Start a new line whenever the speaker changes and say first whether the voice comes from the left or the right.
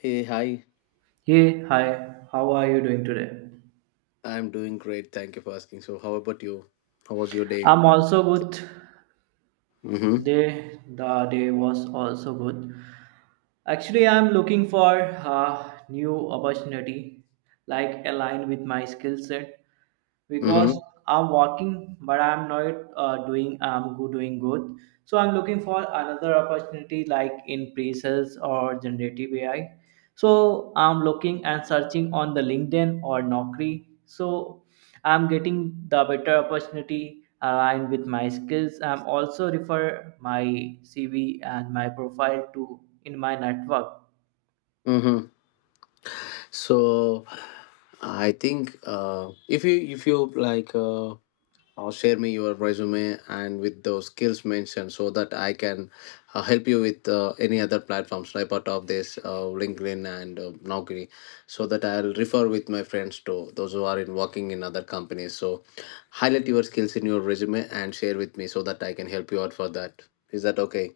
left: Hey, hi.
right: Hey, hi, how are you doing today?
left: I'm doing great. Thank you for asking. So, how about you? How was your day?
right: I'm also good.
left: Mm-hmm.
right: The day was also good. Actually, I'm looking for a new opportunity, like aligned with my skill set, because
left: Mm-hmm.
right: I'm working, but I'm not doing I'm good, doing good. So I'm looking for another opportunity, like in pre-sales or generative AI. So I'm looking and searching on the LinkedIn or Naukri. So I'm getting the better opportunity aligned with my skills. I'm also refer my CV and my profile to in my network.
left: Mm-hmm. So, I think if you like share me your resume and with those skills mentioned so that I can help you with any other platforms like part of this LinkedIn and Naukri so that I'll refer with my friends to those who are in working in other companies. So highlight your skills in your resume and share with me so that I can help you out for that. Is that okay?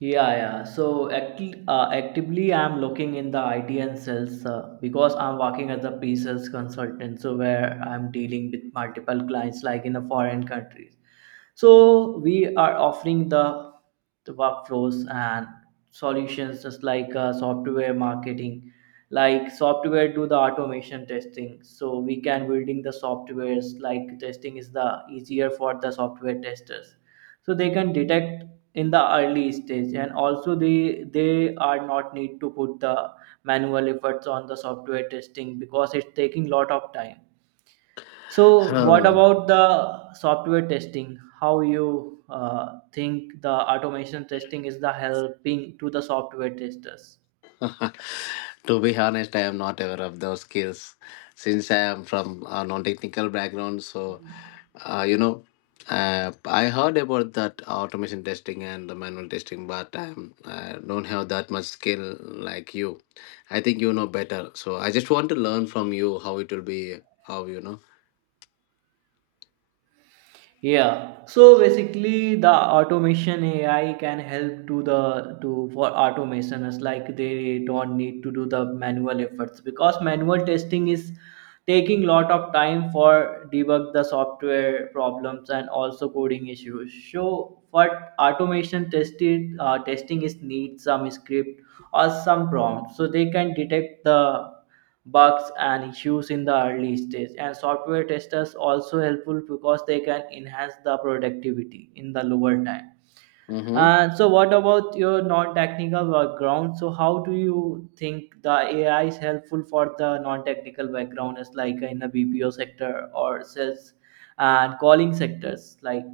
right: Yeah, yeah. So actively, I'm looking in the IT and sales because I'm working as a pre-sales consultant. So where I'm dealing with multiple clients, like in a foreign countries. So we are offering the workflows and solutions just like software marketing like software do the automation testing so we can building the softwares like testing is the easier for the software testers so they can detect in the early stage and also they are not need to put the manual efforts on the software testing because it's taking lot of time. So, what
left: Hmm.
right: about the software testing? How you think the automation testing is the helping to the software testers?
left: To be honest, I am not aware of those skills since I am from a non-technical background. Uh, you know, I heard about that automation testing and the manual testing, but I don't have that much skill like you. I think you know better. So I just want to learn from you. How it will be, how you know.
right: Yeah. So basically, the automation AI can help to the to for automation as like they don't need to do the manual efforts because manual testing is taking lot of time for debug the software problems and also coding issues. So what automation tested testing is need some script or some prompt so they can detect the bugs and issues in the early stage and software testers also helpful because they can enhance the productivity in the lower time.
left: Mm-hmm.
right: And so what about your non-technical background, so how do you think the AI is helpful for the non-technical background as like in the BPO sector or sales and calling sectors like?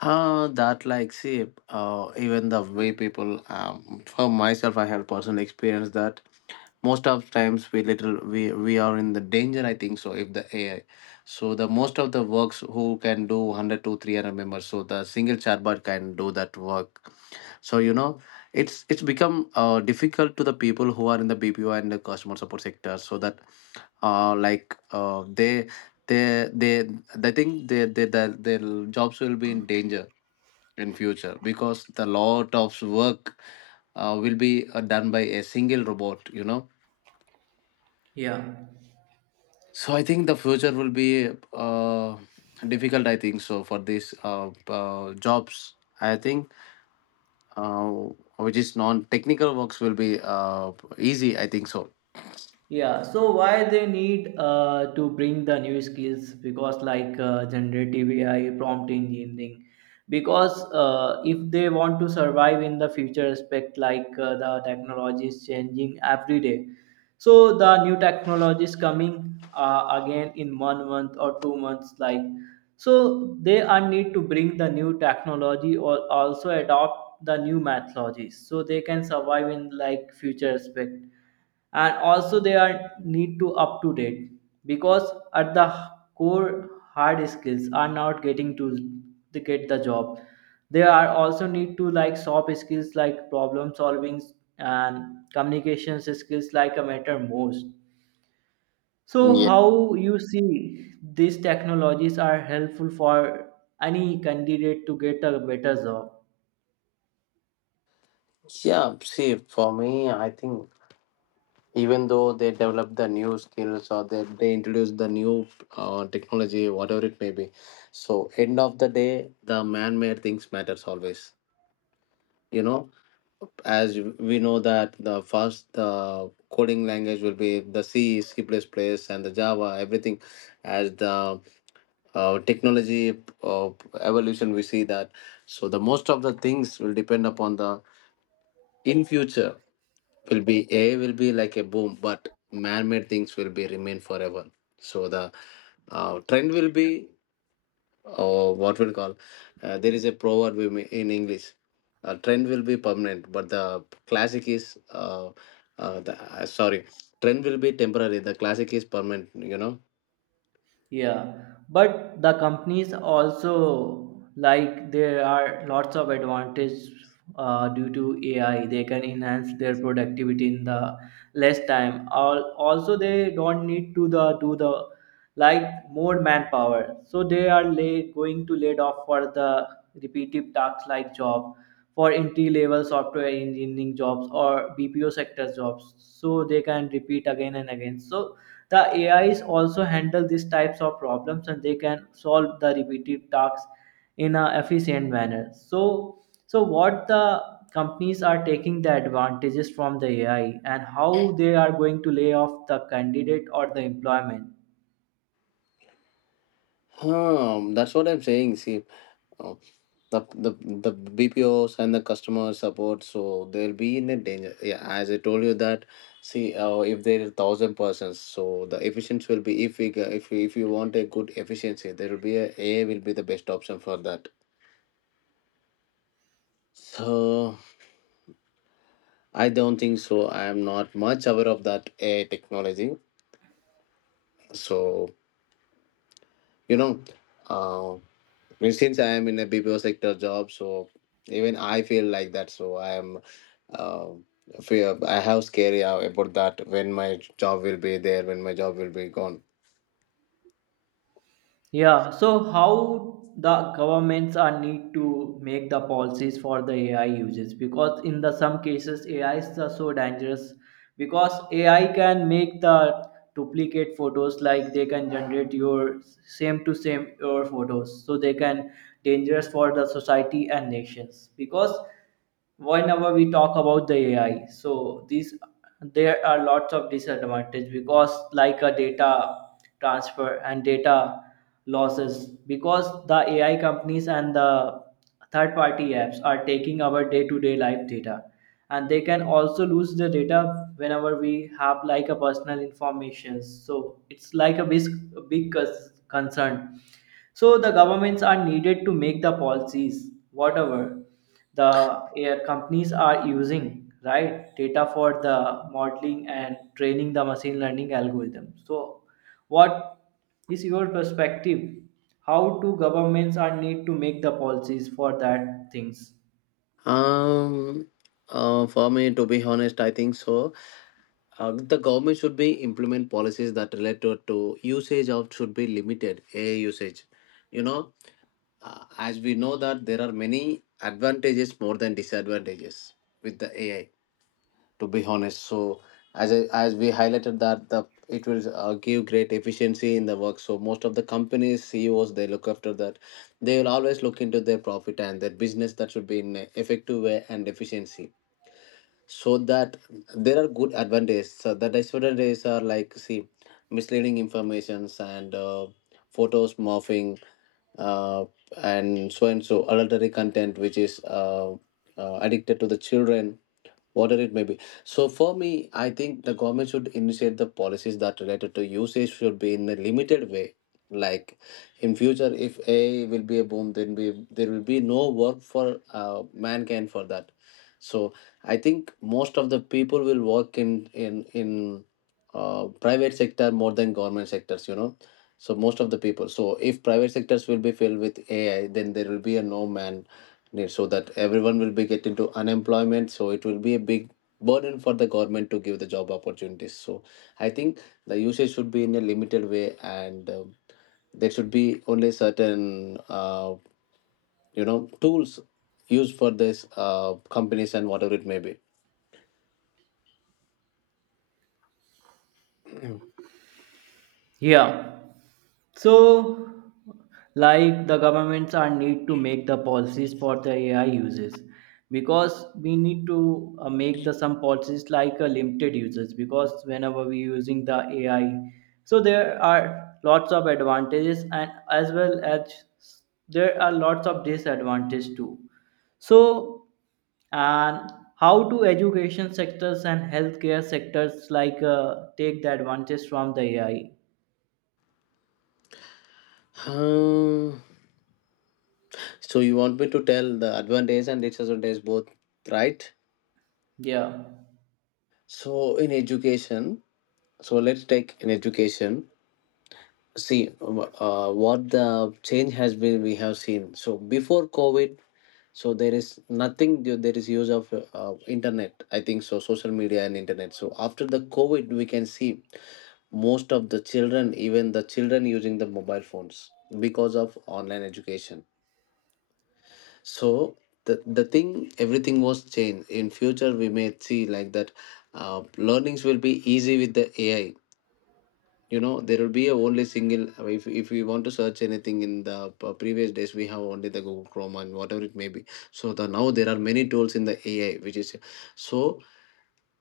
left: Even the way people, for myself, I have personal experience that most of times we little we are in the danger, I think. So if the AI, so the most of the works who can do 100 to 300 members, so the single chatbot can do that work. So you know, it's become difficult to the people who are in the BPO and the customer support sector. So that like they they they think they, their jobs will be in danger in future because the lot of work will be done by a single robot, you know.
right: Yeah.
left: So I think the future will be difficult, I think so, for these jobs. I think uh, which is non-technical works will be easy, I think so.
right: Yeah, so why they need to bring the new skills because like generative AI, prompt engineering, because if they want to survive in the future aspect like the technology is changing every day, so the new technologies coming again in one month or 2 months like, so they are need to bring the new technology or also adopt the new methodologies so they can survive in like future aspect and also they are need to up to date because at the core hard skills are not getting to get the job, they are also need to like soft skills like problem solving and communications skills like a matter most. So
left: Yeah.
right: how you see these technologies are helpful for any candidate to get a better job?
left: Yeah. See, for me, I think even though they develop the new skills, or they introduce the new technology, whatever it may be, so end of the day, the man-made things matters always. You know, as we know that the first coding language will be the C, C++, and the Java, everything. As the technology uh, evolution we see that. So the most of the things will depend upon the, in future, will be AI will be like a boom, but man-made things will be remain forever. So the trend will be, or what we call, there is a proverb in English: a trend will be permanent, but the classic is sorry, trend will be temporary, the classic is permanent, you know.
right: Yeah, but the companies also like there are lots of advantage due to AI. They can enhance their productivity in the less time. Also, they don't need to the do the like more manpower. So they are going to laid off for the repetitive tasks like job for entry level software engineering jobs or BPO sector jobs. So they can repeat again and again. So the ais also handle these types of problems and they can solve the repetitive tasks in an efficient manner. So what the companies are taking the advantages from the AI and how they are going to lay off the candidate or the employment?
left: Hmm, that's what I'm saying. See, uh, the, the the BPOs and the customer support, so they'll be in a danger, yeah, as I told you that. See, if there is thousand persons, so the efficiency will be, if if you want a good efficiency, there will be a will be the best option for that. So I don't think so. I am not much aware of that AI technology. So you know, uh, and since I am in a BPO sector job, so even I feel like that. So I am, uh, fear, I have scary about that. When my job will be there, when my job will be gone?
right: Yeah, so how the governments are need to make the policies for the AI uses because in the some cases AI is the so dangerous because AI can make the duplicate photos like they can generate your same to same your photos so they can dangerous for the society and nations because whenever we talk about the AI, so these there are lots of disadvantage because like a data transfer and data losses because the AI companies and the third party apps are taking our day to day life data and they can also lose the data whenever we have like a personal information so it's like a big, big concern. So the governments are needed to make the policies, whatever the air companies are using, right? Data for the modeling and training the machine learning algorithm. So what is your perspective? How do governments are need to make the policies for that things?
left: Um, for me, to be honest, I think so. The government should be implement policies that related to usage of should be limited AI usage. You know, as we know that there are many advantages more than disadvantages with the AI. To be honest, so as we highlighted that the it will give great efficiency in the work. So most of the companies CEOs they look after that. They will always look into their profit and their business that should be in a effective way and efficiency. So that there are good advantages. So the disadvantages are like, see, misleading informations and photos morphing uh, and so adultery content which is addicted to the children, whatever it may be. So for me, I think the government should initiate the policies that related to usage should be in a limited way. Like in future, if AI will be a boom, then be there will be no work for mankind for that. So I think most of the people will work in private sector more than government sectors, you know, so most of the people. So if private sectors will be filled with AI, then there will be a no man. Yeah, so that everyone will be get into unemployment, so it will be a big burden for the government to give the job opportunities. So I think the usage should be in a limited way, and there should be only certain you know, tools used for this companies and whatever it may be.
right: Yeah. So, like the governments are need to make the policies for the AI uses because we need to make the some policies like limited users because whenever we using the AI, so there are lots of advantages and as well as there are lots of disadvantages too. So and how do education sectors and healthcare sectors like take the advantage from the AI?
left: Hmm. So you want me to tell the advantage and disadvantage both, right?
right: Yeah.
left: So in education, so let's take in education. See, what the change has been we have seen. So before COVID, so there is nothing, there is use of internet, I think, so social media and internet. So after the COVID, we can see most of the children, even the children using the mobile phones because of online education. So the thing, everything was changed. In future we may see like that learnings will be easy with the AI, you know. There will be a only single. If we want to search anything, in the previous days we have only the Google Chrome and whatever it may be. So the now there are many tools in the AI which is. So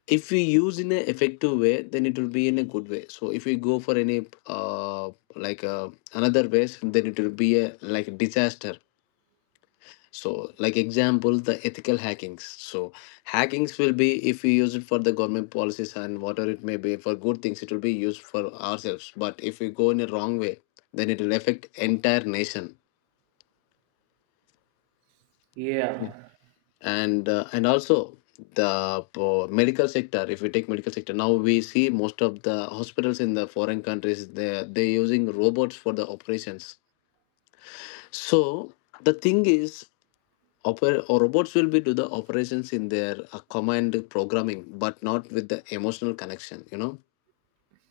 left: if we use in an effective way, then it will be in a good way. So if we go for any like uh, another ways, then it will be a like disaster. So like example, the ethical hackings. So hackings will be, if we use it for the government policies and whatever it may be for good things, it will be used for ourselves, but if we go in a wrong way, then it will affect entire nation.
right: Yeah.
left: And and also the medical sector, if we take medical sector, now we see most of the hospitals in the foreign countries, they using robots for the operations. So the thing is, or robots will be do the operations in their command programming, but not with the emotional connection, you know.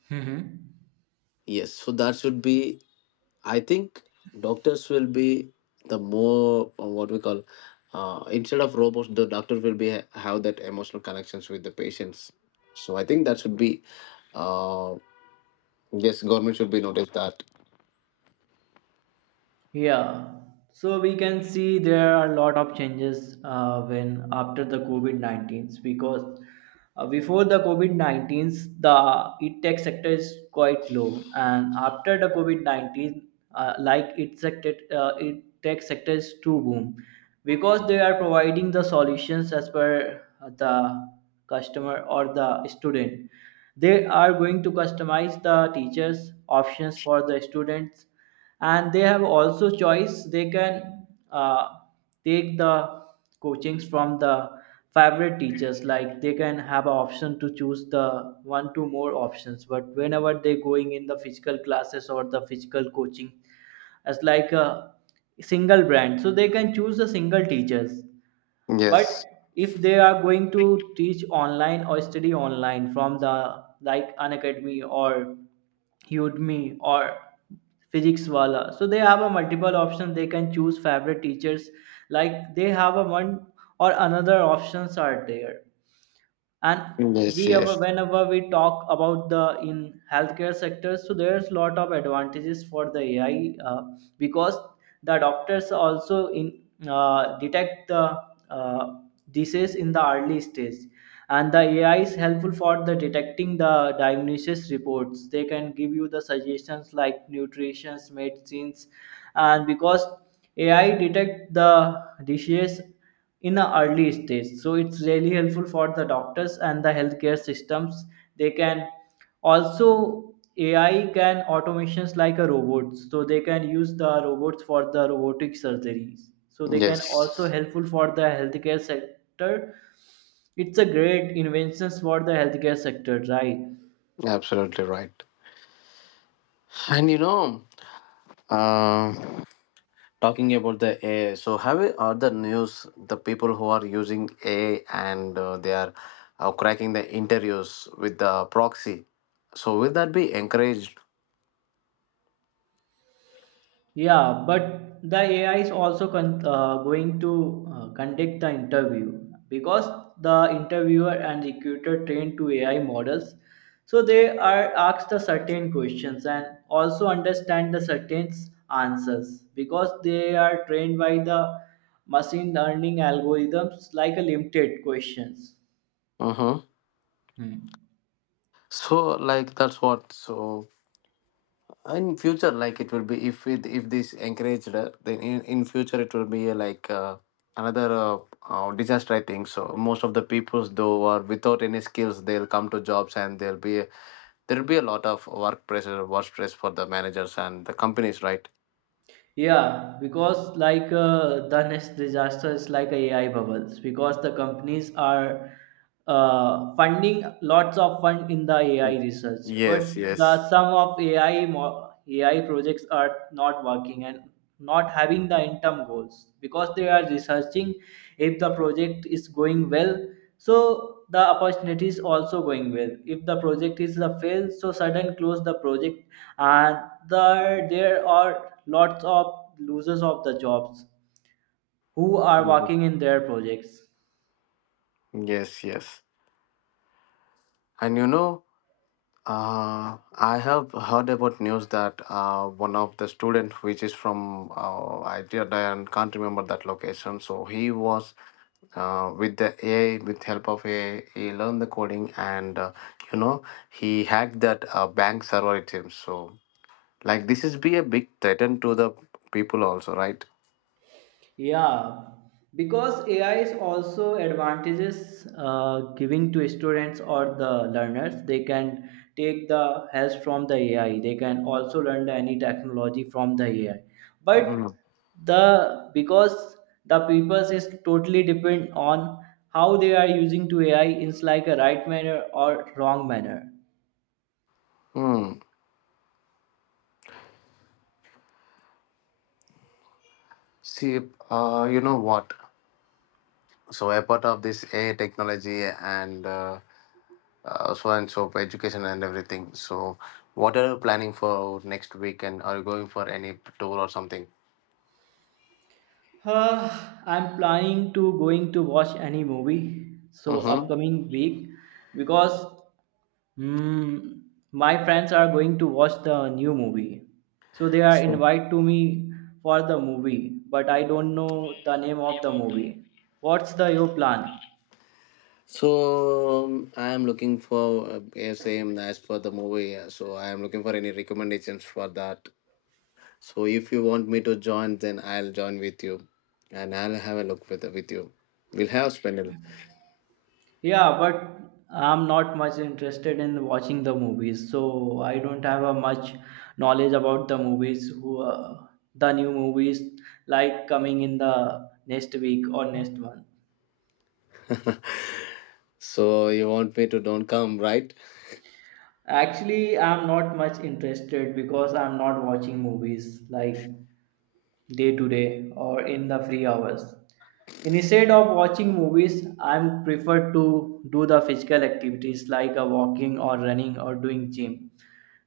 right: Hmm.
left: Yes. So that should be. I think doctors will be the more what we call. Instead of robots, the doctor will be have that emotional connections with the patients. So I think that should be, uh, yes, government should be notice that.
right: Yeah, so we can see there are a lot of changes when after the COVID-19 because before the COVID-19 the e tech sector is quite low, and after the COVID 19, like it tech sector is too boom because they are providing the solutions as per the customer or the student. They are going to customize the teachers' options for the students and they have also choice. They can uh, take the coachings from the favorite teachers like they can have a option to choose the one to more options but whenever they going in the physical classes or the physical coaching as like a single brand so they can choose the single teachers, but
left: Yes,
right: if they are going to teach online or study online from the like an academy or Udemy or physics wala so they have a multiple options they can choose favorite teachers like they have a one or another options are there. And
left: yes,
right: we ever
left: yes,
right: whenever we talk about the in healthcare sector so there's lot of advantages for the AI because the doctors also in detect the uh, disease in the early stage and the AI is helpful for the detecting the diagnosis reports. They can give you the suggestions like nutrition medicines and because AI detect the disease in the early stage so it's really helpful for the doctors and the healthcare systems. They can also AI can automations like a robots, so they can use the robots for the robotic surgeries so they can also
left: yes.
right: helpful for the healthcare sector. It's a great inventions for the healthcare sector, right?
left: Absolutely right. And you know, Uh, talking about the AI, so have you heard the news? The people who are using AI and they are cracking the interviews with the proxy. So will that be encouraged?
right: Yeah, but the AI is also going to conduct the interview because the interviewer and recruiter trained to AI models. So they are asked the certain questions and also understand the certain answers because they are trained by the machine learning algorithms like a limited questions.
left: Mm-hmm.
right: Hmm.
left: So like that's what. So in future, like it will be, if this encouraged, then in future it will be like another disaster, I think so. Most of the peoples though are without any skills, they'll come to jobs and they'll be, there will be a lot of work pressure work stress for the managers and the companies, right?
right: Yeah, because like the next disaster is like a AI bubbles because the companies are funding lots of fund in the AI
left: Mm.
right: research, but
left: Yes,
right: the
left: yes.
right: some of AI projects are not working and not having the interim goals because they are researching. If the project is going well, so the opportunity is also going well. If the project is a fail, so sudden close the project and there are lots of losers of the jobs who are
left: Mhm.
right: working in their projects.
left: Yes, yes. And you know, uh, I have heard about news that one of the student which is from I did, I can't remember that location. So he was with help of AI he learned the coding, and you know, he hacked that bank server, it seems. So like this is be a big threat to the people also, right?
right: Yeah, because AI is also advantages giving to students or the learners they can take the help from the AI they can also learn any technology from the AI but the because the purpose is totally depend on how they are using to AI is like a right manner or wrong manner.
left: Hmm. See, you know what? So a part of this AI technology and so and so for education and everything. So what are you planning for next week? And are you going for any tour or something?
right: Uh, I'm planning to going to watch any movie so
left: Mm-hmm.
right: upcoming week because mm, my friends are going to watch the new movie. So they are
left: So,
right: invite to me for the movie, but I don't know the name of the movie. What's the your plan?
left: I am looking for yeah, same as for the movie. So I am looking for any recommendations for that. So if you want me to join, then I'll join with you, and I'll have a look with you. We'll have spendable.
right: Yeah, but I'm not much interested in watching the movies, so I don't have a much knowledge about the movies. Who the new movies like coming in the next week or next month?
left: So you want me to don't come, right?
right: Actually, I'm not much interested because I'm not watching movies like day to day or in the free hours. Instead of watching movies, I am prefer to do the physical activities like a walking or running or doing gym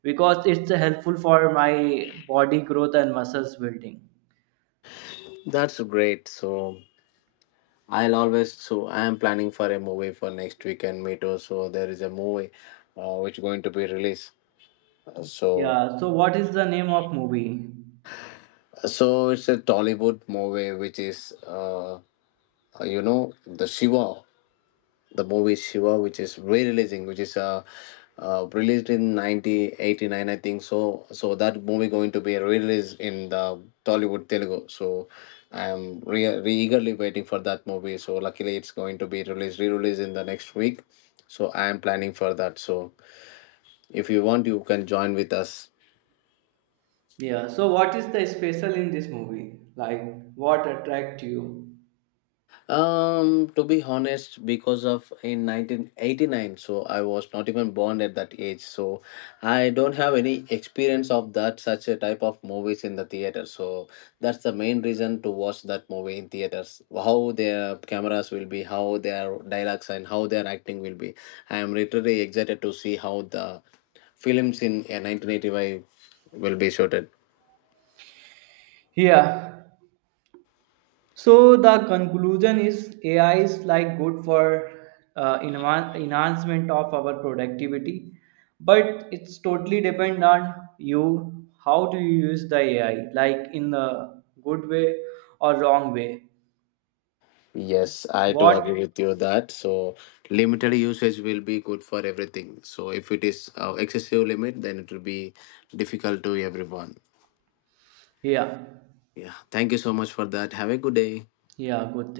right: because it's helpful for my body growth and muscles building.
left: That's great. So I'll always, so I am planning for a movie for next weekend, me too. So there is a movie which going to be released. So
right: Yeah, so what is the name of movie?
left: so it's a Tollywood movie which is you know, the Shiva, the movie Shiva, which is re-releasing, which is released in 1989, I think. So, so that movie going to be released in the Tollywood Telugu. So, I am re eagerly waiting for that movie. So, luckily, it's going to be released re-released in the next week. So, I am planning for that. So, if you want, you can join with us.
right: Yeah, so what is the special in this movie? Like what attract you?
left: To be honest, because of in 1989, so I was not even born at that age, so I don't have any experience of that such a type of movies in the theater. So that's the main reason to watch that movie in theaters. How their cameras will be, how their dialogues and how their acting will be. I am literally excited to see how the films in 1985 will be shot.
right: Yeah, so the conclusion is AI is like good for enhancement of our productivity, but it's totally depend on you how do you use the AI, like in the good way or wrong way.
left: Yes, I do
right: What?
left: agree with you that. So limited usage will be good for everything. So if it is excessive limit, then it will be difficult to everyone.
right: Yeah,
left: Yeah. Thank you so much for that. Have a good day.
right: yeah, good.